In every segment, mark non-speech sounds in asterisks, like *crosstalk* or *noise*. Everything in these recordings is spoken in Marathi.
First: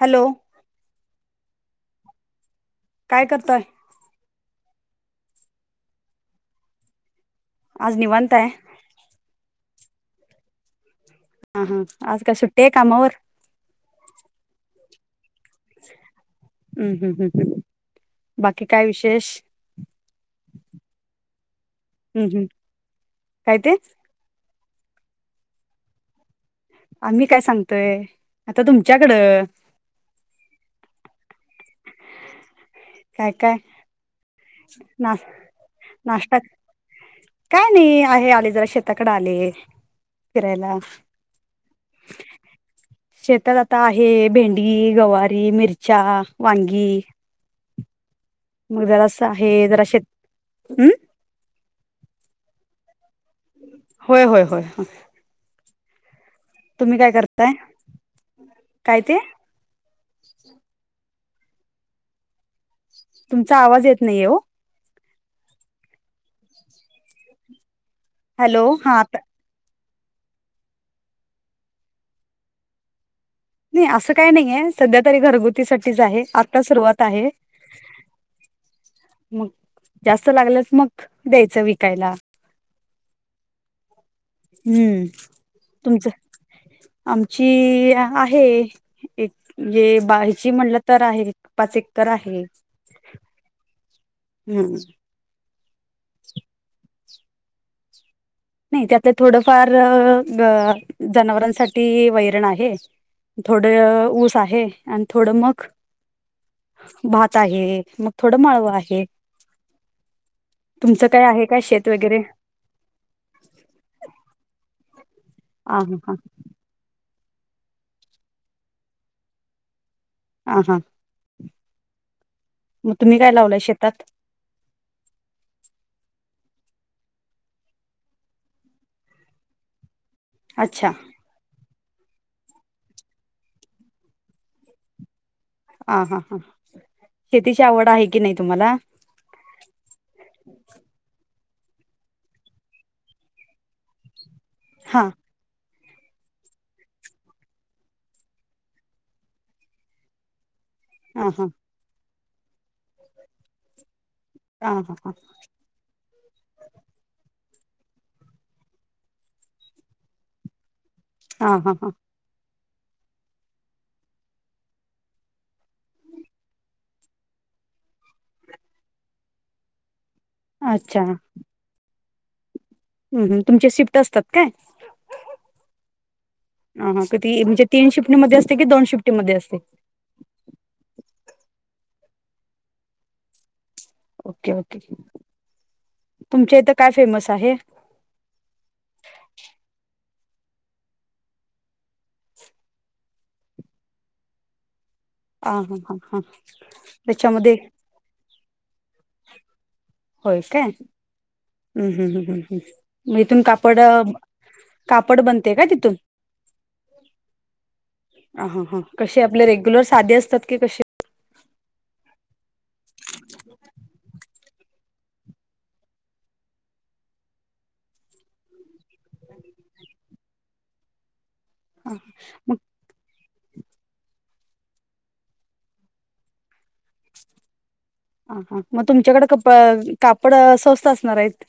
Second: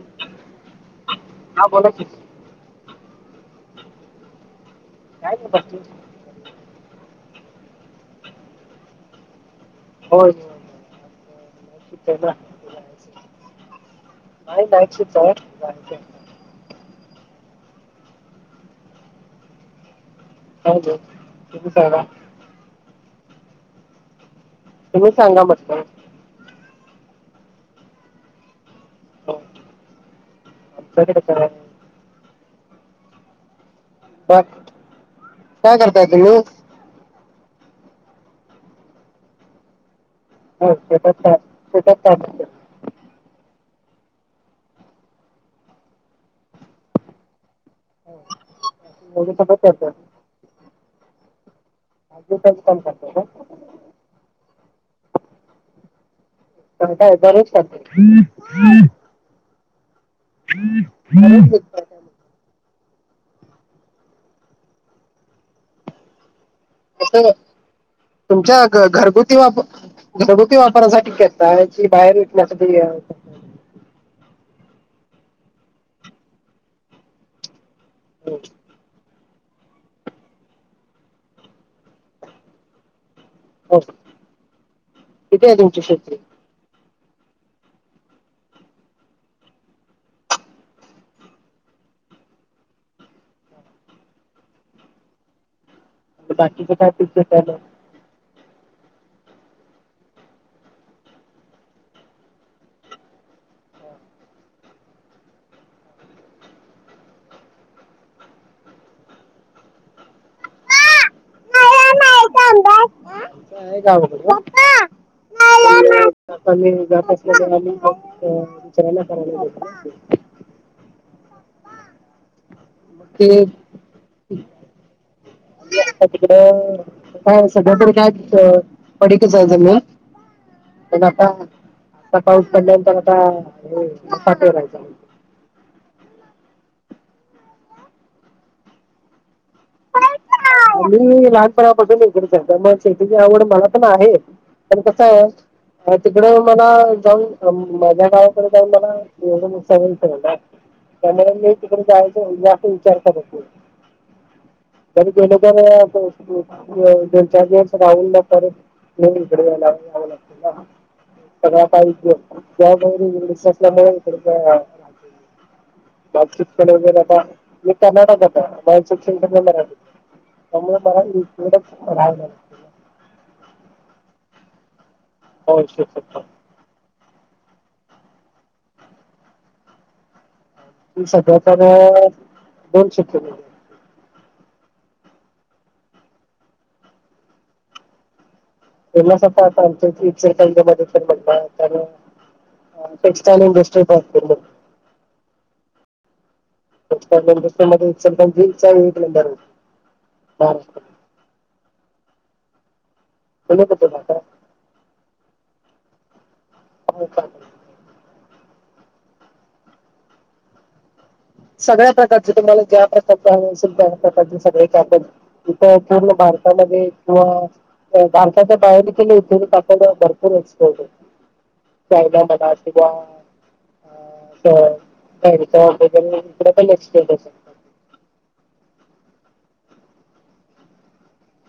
हॅलो! हा, बोला की. काय करताय? काय करू बसलोय. आज निवांत आहे? होय. हा हा, आज काय सुट्टी आहे कामावर? नाही नाईट शिप्ट आहे, जायाचं हाय. ह ह ह ह बाकी काय विशेष? काय म्हणतो? तुम्ही *unintelligible* ह ह, काय ते? तुम्ही सांगा म्हटल? आम्ही काय सांगतोय, आता तुमच्याकडं? आमच्याकडं काय? काय काय? मग, ना काय करताय नाश्ता तुम्ही? काय नाही आहे, आले जरा शेताकडे आले. फिरायला. शेतात आता आहे भेंडी, गवारी, मिरच्या, वांगी. हो. मग जरा असं आहे, जरा शेत ह भाजी विकायचं काम करताय का? होय होय होय हा. मग काय, बरी हायस करताय काय? *unintelligible* काय ते *unintelligible* बरी हाय, मी पण. तुमचा आवाज येत नाहीये ओ? कुठं तुमच्या हॅलो हा घ-घरगुती वाप घरगुती वापरासाठी घेताय, जी बाहेर विकण्यासाठी नाही असं काही नाही आहे, सध्या तरी घरगुती साठीच आहे आत्ता सुरुवात आहे. *unintelligible* मग जास्त लागलच मग द्यायचं विकायला. हो हो. हम्म, तुमचं आमची ह-आहे. एक ये बाहेरची म्हटलं तर, आहे पाच एकर आहे. *unintelligible* हम्म, मग, बाकीच काय पिक घेताय म? नाही, त्यातलं थोडंफार जनावरांसाठी वैरण आहे. थोड ऊस आहे, आणि थोड मग भात आहे मग, थोड माळव आहे. तुमच काय आहे काय, शेत वगैरे? *unintelligible* ह हा. आम्ही जात नसल्यामुळे, आम्ही दुसऱ्याला करायला दिलय ना ते. हा हा, मग तुम्ही काय लावलय शेतात? हह. आम्ही आत्ता तिकडं काय, सगळ्याकडची काय पडीकच आहे जमीन. अच्छा पण, आता आता पाऊस पडल्यानंतर आत्ता हे मक्का पेरायचा आहे. ह हा हा, शेतीची आवड आहे की नाही तुम्हाला? मी लहानपणा पासून इकडंच हाय त्याच्यामुळे मग, शेतीची आवड मला पण आहे. पण हा कसं आहे, तिकडे मला जाऊन माझ्या गावाकडे जाऊन मला एवढ *unintelligible* करणार हा हा त्यामुळे तिकडं जायाचा जास्त विचारत करत नाही. हा हा जरी हा गेलो किनय आमचं दो-दोन चार दिवस राहून मग परत इकडे या- यावं लागत ना. हा पगार हा हा पाणी नसतो त, त्यामुळ बी *unintelligible* *unintelligible* वगैर आता *unintelligible* बंद करालतीत, अच्छा त्यामुळ *unintelligible* हम्म हम्म, तुमचे शिफ्ट असतात काय? हो शिफ्ट असतात. हा हा किती, म्हणजे तीन शिफ्टीमध्ये असते की दोन शिफ्टीमध्ये असते? सध्या तर, दोन शिफ्ट मध्ये. ओके ओके, तुमच्या इथं काय फेमस आहे? फेमस आता आत आमच्या इथ इचलकंरजी मध्ये तर *unintelligible* टेक्स्टाईल इडस्ट्री भरपूर *unintelligible* आ हा हां हां. टेक्सटाइल इंडस्ट्री मध्ये इचलकरंजीचा एक नंबर हाय होय काय? महाराष्ट्रात. हम्म हम्म हम्म हम्म हम्म मग इथून कापड कापड बनते का तिथून? *unintelligible* हा हा हा, कसे आपले रेग्युलर साधी असतात की कशे? सगळ्या प्रकारच तुम्हाला ज्या प्रकारचे हवे असेल त्या प्रकारचे सगळे कापड इथ पूर्ण भारतामध्ये किंवा भारताच्या बाहेर देखील इथून कापड भरपूर एक्सपोर्ट होतो. हा, कायना मला मग किवा *unintelligible* तर हे तिकडं पण एक्सपोर्ट होतात. हा हा, मग तुमच्याकडे कप कापड स्वस्त असणार हाईत?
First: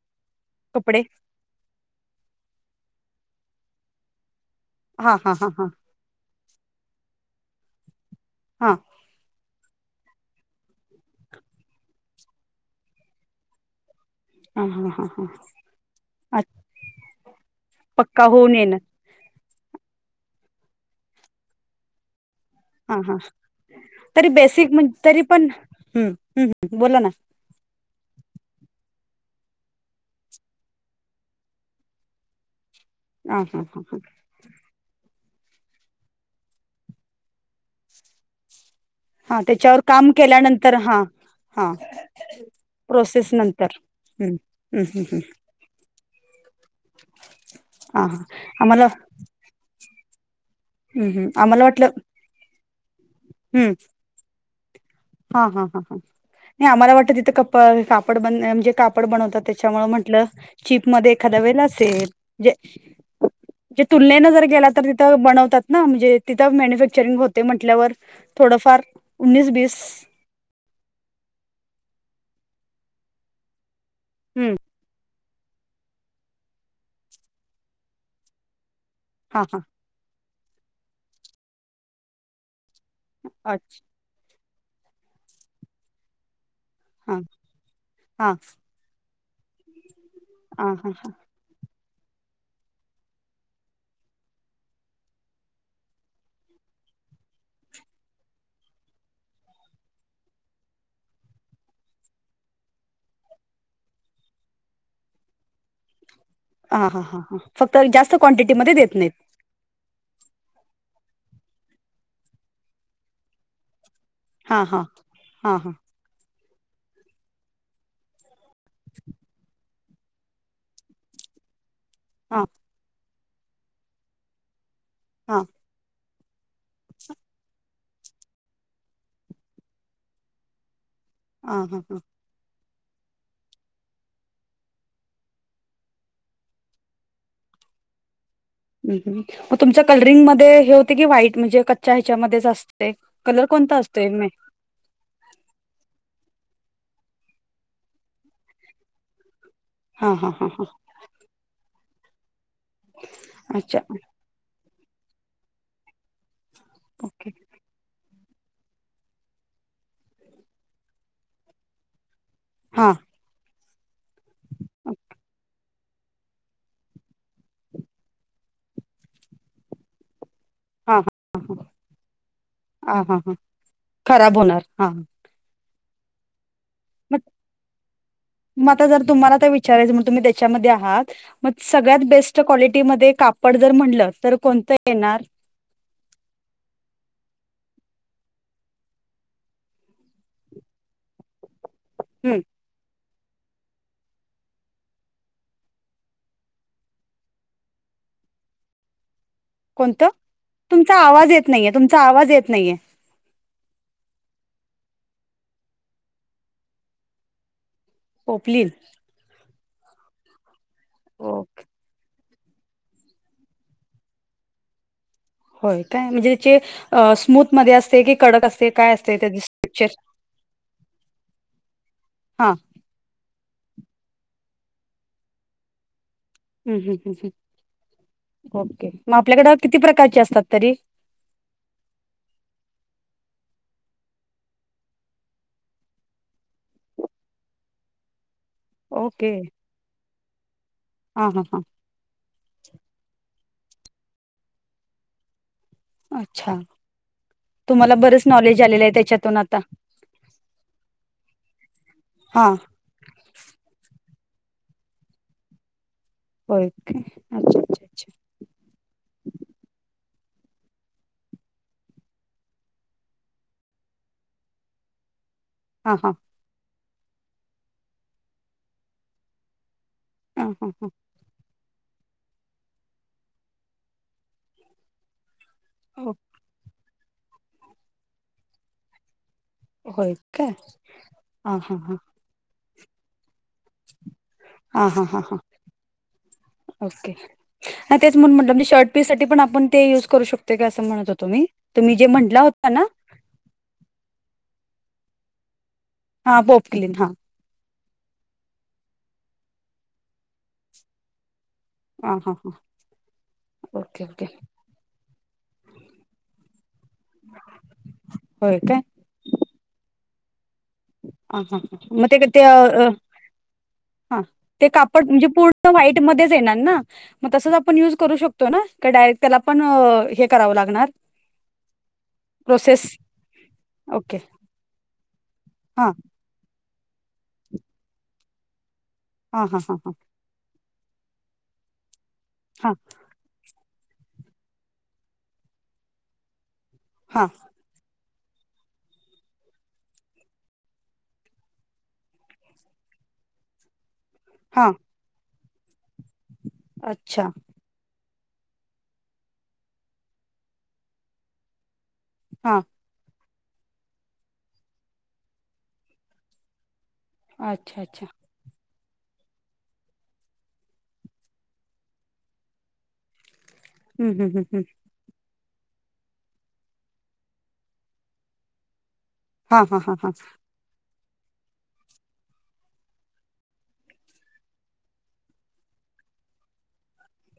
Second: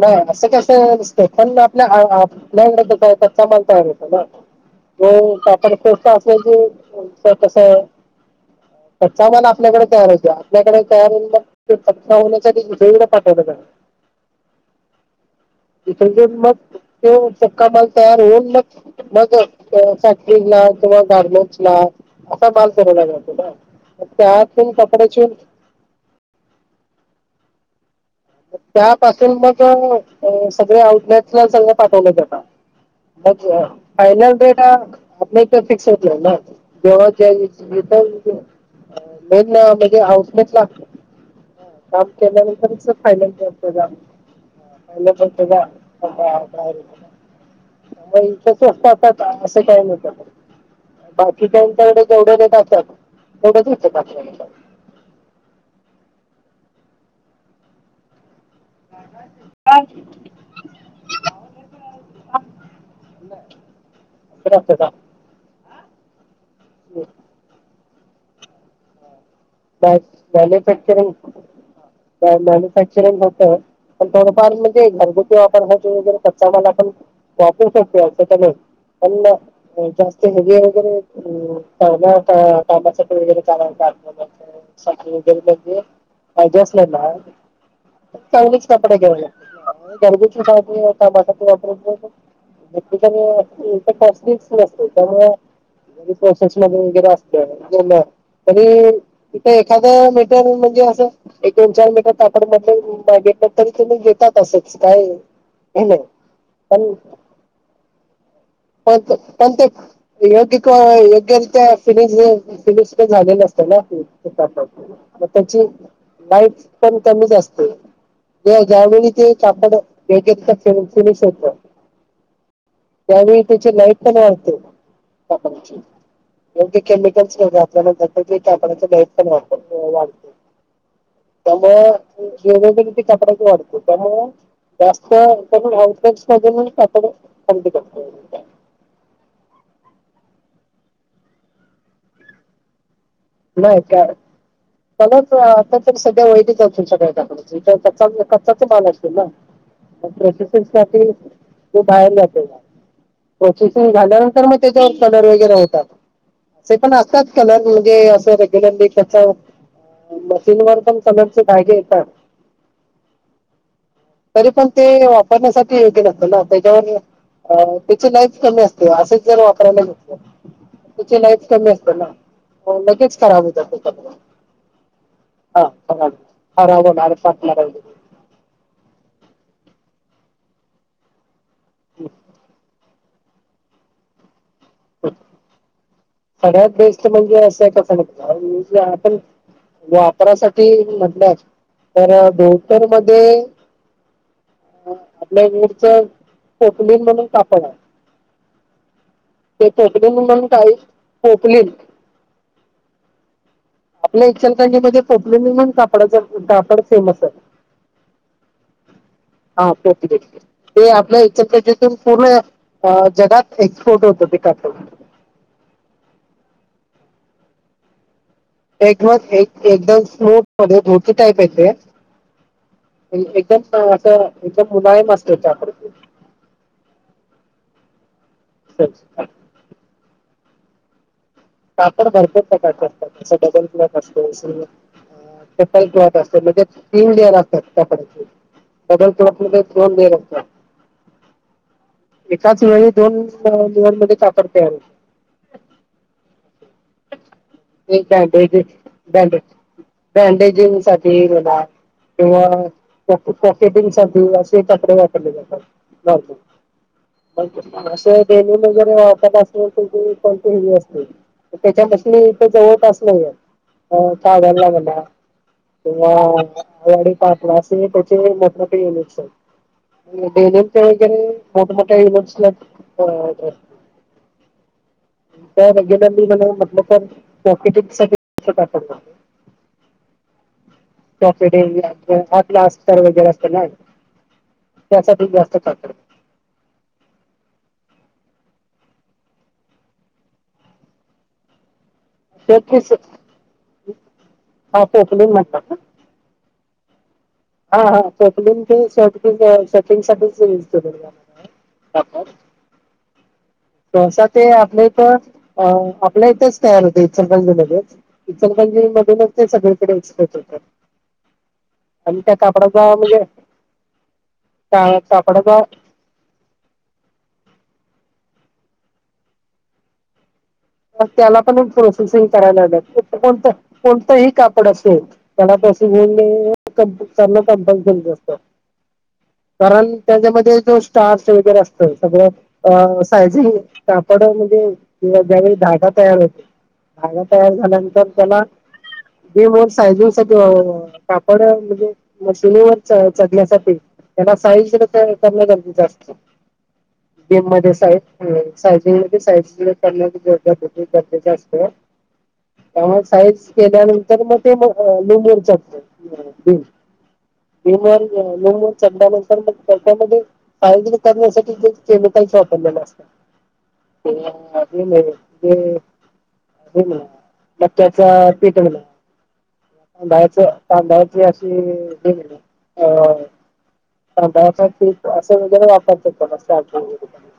नाही असं कसं *unintelligible* आपल्या आपल्याकड कसंय कच्चा माल तयार होतो ना. हा हा जो हा हा कापड स्वस्त असल की *unintelligible* कस हां. कच्चा माल आपल्याकडे तयार होतोय. आपल्याकडे तयार होऊन मग त्यो पक्का होण्यासाठी दुसरीकडं पाठवलं जात. ह हा हा हा. हा *unintelligible* मग ते पक्का माल तयार पक्का होईल होऊन मग. येणार मग कवा फॅक्टरीला कवा गारमेंट्ला. असा बाल हा तरवला हा जातो काय? तरी त्यातून बेसिक म्हण तरी कपड्याची पण हम्म बोला ना. त्यापासून मग सगळे आउटलेटला संग पाठवलं जातं. हा मग हा ह हा फायनल डेटा? आपल्या इथं फिक्स होतं ना, *unintelligible* हा मेन त्याच्यावर म्हणजे काम आउटलेट केल्यानंतर लागत, हा हा काम केल्यानंतरचं प्रोसेस नंतर हम्म हम्म हम्म हम्म *unintelligible* हं आम्हाला मग काय असं काय नसतं. हम्म हम्म आम्हाला वाटलं बाकीच्यांच्याकडे जेवढ देत असत्यात तेवढच हम्म *unintelligible* हा हा हा हा नाही आम्हाला वाटत तिथं क कापड बनन म्हणजे कापड बनवतात त्येच्यामुळे म्हंटलं चिपमध्ये एखाद्या वेळेला असेल. ते तुलनेन जर गेला तर तिथं बनवतात ना म्हणजे तिथं मॅन्युफॅक्चरिंग होते म्हटल्यावर थोडफार उन्नीस वीस बाय मॅन्युफॅक्चरिंग, बाय मॅन्युफॅक्चरिंग होत पण थोडंफार हम्म म्हणजे घर *unintelligible* कच्चा माल वापरू वापरु शकतो हा हा *unintelligible* *unintelligible* सायकल *unintelligible* पाहिजे असलं ना अच्छा हा हा चांगलीच कपडे घेऊनया गरदीेची हा भाजी हा अन टमाटाची वापरू *unintelligible* ते प्रोसेस मध्ये वगैरे असल *unintelligible* तर हे तिथं एखादं मीटर म्हणजे असं एक दोन चार मीटर कापड म्हणलं कणी मागेतलं तरी घेतात असच. काय हॅलो. हा हा हा हा फक्त जास्त क्वांटिटीमध्ये *unintelligible* देत नाहीत पण ते योग्य योग्यरित्या फिनिश फिनिस्क झालेलं असत ना ते. *unintelligible* हां हां म हां त्याची हां लाईट पण कमीच असते. ते ज्या वेळी ते कापड *unintelligible* फिनिश होत हा. त्यावेळी त्याची लाईफ पण वाढते हां कापडाची. योग्य केमिकल्स पण वापरलं जात, जे कापडाच लाईफ पण वागत वाढतं. हां हां त्यामुळं हां केलं तरी ते कपडाच वाढतो त्यामुळं जास्त करून *unintelligible* कापड खरेदी करतो. मग तुमच्या कलरिंग मध्ये हे होते की व्हाईट म्हणजे कच्च्या ह्याच्यामध्येच अस ते कलर कोणता असतोय नई? कलरच आता तर सध्या व्हाईटच असतोय सगळ्या कापडाचा हेच्या कच्चा कच्चाच माल असतोय ना. मग हां हां हां प्रोसेसिंग हां साठी त्यो बाहेर जातोय माल. अच्छा प्रोसेसिंग झालं मग त्याच्यावर कलर वगैरे होतात. तरी पण असतात ओके कलर म्हणजे असं रेग्युलरली त्याचा मशीन वर पण कलर चे धागे येतात. हा. तरी पण ते वापरण्यासाठी योग्य जातना. त्याच्यावर अ त्याची लाईफ कमी असते, असच जर वापरायला घेतलं. हां त्याची लाईफ कमी असते ना. मग हां लगेच हां खराब होतात ते पटकन. खराब होणार हां हा खराब, खराब होणार, फाटणार वैगरे म आता जर तुम्हाला काही विचारायचं म्हणलं तर तुम्ही त्याच्यामध्ये आहात मग सगळ्यात बेस्ट क्वालिटीमध्ये कापड जर म्हणलं, तर कोणतं येणार? सगळ्यात बेस्ट म्हणजे असंय कसय माहितीय काय मोस्टली आपण वापरासाठी म्हटल्, तर हम्म, धोतर मधे ध्ये, आपल्या *unintelligible* पोटली म्हणून कापड हाय. कोणतं? तुमचा आवाज येत नाहीये, तुमचा आवाज येत नाहीये. आपल्या इचलकरंजी मध्ये पोपले निमन कापडाच कापड फेमस आहे. पोपलीन? हा पोपलिन. ते आपल्या ओके इचलकंरजीतून पूर्ण अ- जगात एक्सपोर्ट होत ते कापड. होय काय? म्हणजे जे स्मूथ मध्ये असते की कडक असते. काय एक म असते त्याचे एक स्ट्रक्चर एकदम स्मूथ मध्ये धोती टाईपय ते. हा एकदम असं, एकदम मुलायम असत *unintelligible* हम्म हम्म हम्म हम्म ओके. मग आपल्याकड किती प्रकारची असतात तरी? कापड भरतात *unintelligible* *unintelligible* म्हणजे तीन लेअर असतात कपडाचे. डबल ओके क्लॉक मध्ये दोन लेअर असतात. हां हां हां एकाच वेळी दोन *unintelligible* कापड तयार होत. अच्छा. तुम्हाला एक बरंच बँडेजि नॉलेज आलेलं आहे त्याच्यातून बॅन्डेज आता बँडेजिंग साठी म्हणा. किंवा हां पॉकेटिंगसाठी असे कपडे वापरले जातात, होय ओके अच्छा अच्छा *unintelligible* अच्छा असे डेली वगैरे वापरणार असल *unintelligible* अस त्याच्या मशनि इथ जवळपास नईहाइत. अ - कागल ला म्हणा *unintelligible* हां हां असे त्याचे मोठ मोठे युनिटस आहेत. हां डेनिम हां च्या हां वगैरे मोठमोठ्या युनिट्स ला *unintelligible* रेग्युलरली *unintelligible* मार्केटिंग साठी *unintelligible* पाठवतात. होय. का? *unintelligible* वगैरे असत ना. हा हा हां हा ओके. तेच म्हणून म्हटलं म्हणजे शर्ट पीस साठी पण आपण ते युज करू शकतोय काय असं म्हणत होतो मी. तुमही जे म्हण *unintelligible* म्हणतात हा बोपक्लीन हा. हा हा बोप्लिन हे शर्ट पिस घ्या शटिंग साठीच यूज केले जातात. हा हा. सहसा ते आपल्या इथं अ- आपल्या इथंच तयार होतय इचलकरंजी मध्येच. होय काय इचलकरंजी मधूनच ते सगळीकडे एक्सपोर्ट होतात. हा हा. मग ते क अ हा, ते कापड म्हणजे पूर्ण वाईट मधेच येणार ना, मग तसच आपण यूज करू शकतो ना? काय डायरेक्ट तेला पण हे करावं लागणार. त्याला पण प्रोसेसिंग करायला प्रोसेस लागात कोणतं ओके कोणतंही कापड असेल *unintelligible* हां कॉम्पोल्सरीच असत. हां हां हां हां कारण त्याच्यामध्ये जो स्टार्च वगैरे असत, सगळं हां अ -सायजिंग कापड म्हणजे ज्यावेळी धागा तयार होतो, धागा हां तयार झाल्यानंतर त्याला ते मग *unintelligible* कापड म्हणजे मशीनीवर च चढण्यासाठी त्याना साईज हां करण गरजेचं असतं. अच्छा बीम मध्ये साईज सायजिंग मध्ये *unintelligible* करण्याची गरज गरजेचं असत. हा. मग त्यामुळे साईज केल्यानंतर मग ते लुम्वर चढतय बीम. बीम अच्छा अच्छा मग लूमवर चढल्यानंतर मग त्याच्यामध्ये सायोज करण्यासाठी केमिकल्स वापरलेलं असतय. *unintelligible* ते हां हां हां हे म्हणा मक्याचा पीठ म्हणा. हां हां तांदळाच तांदळाची अशी अ तांदळाचं पीठ अस वगैरे वापरतात बगा *unintelligible*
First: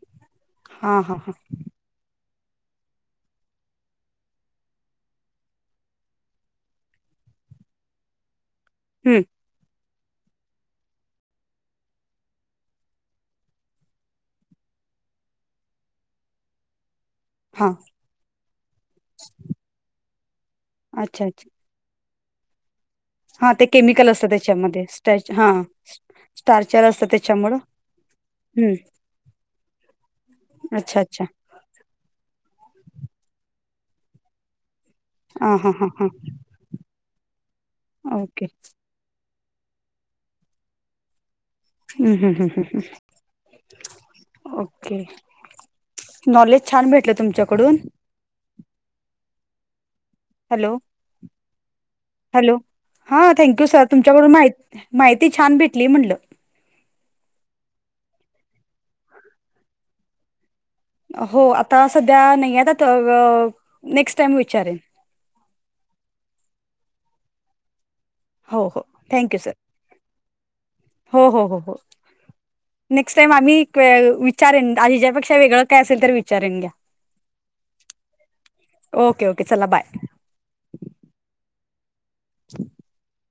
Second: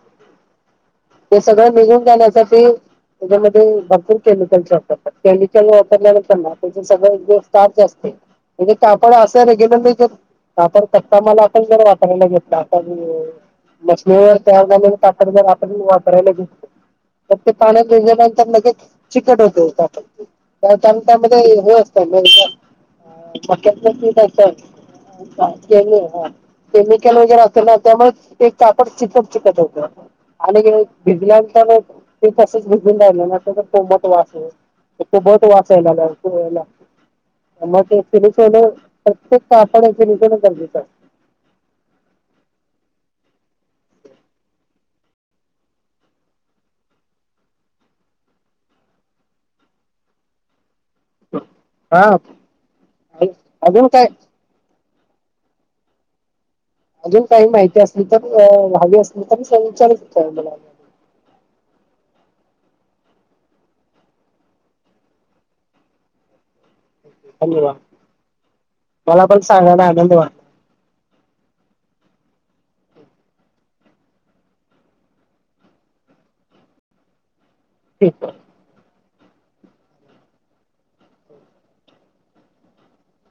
हां हां ते सगळं निघून जाण्याच ते त्याच्यामध्ये भरपूर केमिकलस वापरतात, केमिकल वापरल्यानंतर ना तेच सगळं एक दिवस स्टार्च असतय. म्हणजे कापड हां अस रेग्युलरली जे वापरतात मला *unintelligible* वापरायला घेतलं आता मी मशनीवर तयार झालेलं कापड आपण वापरायला घेतलं तर ते पाण्यात भीजल्यानंतर लगेच चिकट होतय कापड. कारण अच्छा त्यामध्ये अच्छा हे असतय *unintelligible* अ हां ते मक्याचं केमिकल पीठ असतं *unintelligible* त्याच्यामध्ये स्टॅच त्यात हां स्टार्चर असतं केमिकल वगैरे असत त्याच्यामुळं ना त्यामुळे एक हम्म कापड चिकट चिकट होत. आणि अच्छा अच्छा भिजल्यानंतर ते तसच भिजून राहिल ना त्याच कोमट वास येईल. सुबोध हां हां हां वाचायला हां लागतय *unintelligible* मग ते *unintelligible* ओके प्रत्येक कापडची निघण गरजेचं असतं. ह ह ह ह ह. ओके! नॉलेज छान भेटल तुमच्या कडून. Hello hello! हा थँक्यू सर तुमच्याकडून माहिती माहिती छान भेटली म्हटलं. अजून काही माहिती असली तर, हवी असली तर विचारू शकताय मला अजुन. हो, आता सध्या नाही आता नेक्स्ट टाइम विचारेन. *unintelligible* हो हो, थँक्यू! सर हो हो हो हो. नेक्स्ट टाइम आम्ही विचारेन, आणि हेच्यापेक्षा वेगळ काय असेल तर विचारेन घ्या. ठिक आहे. Okay okay! चला बाय. *unintelligible*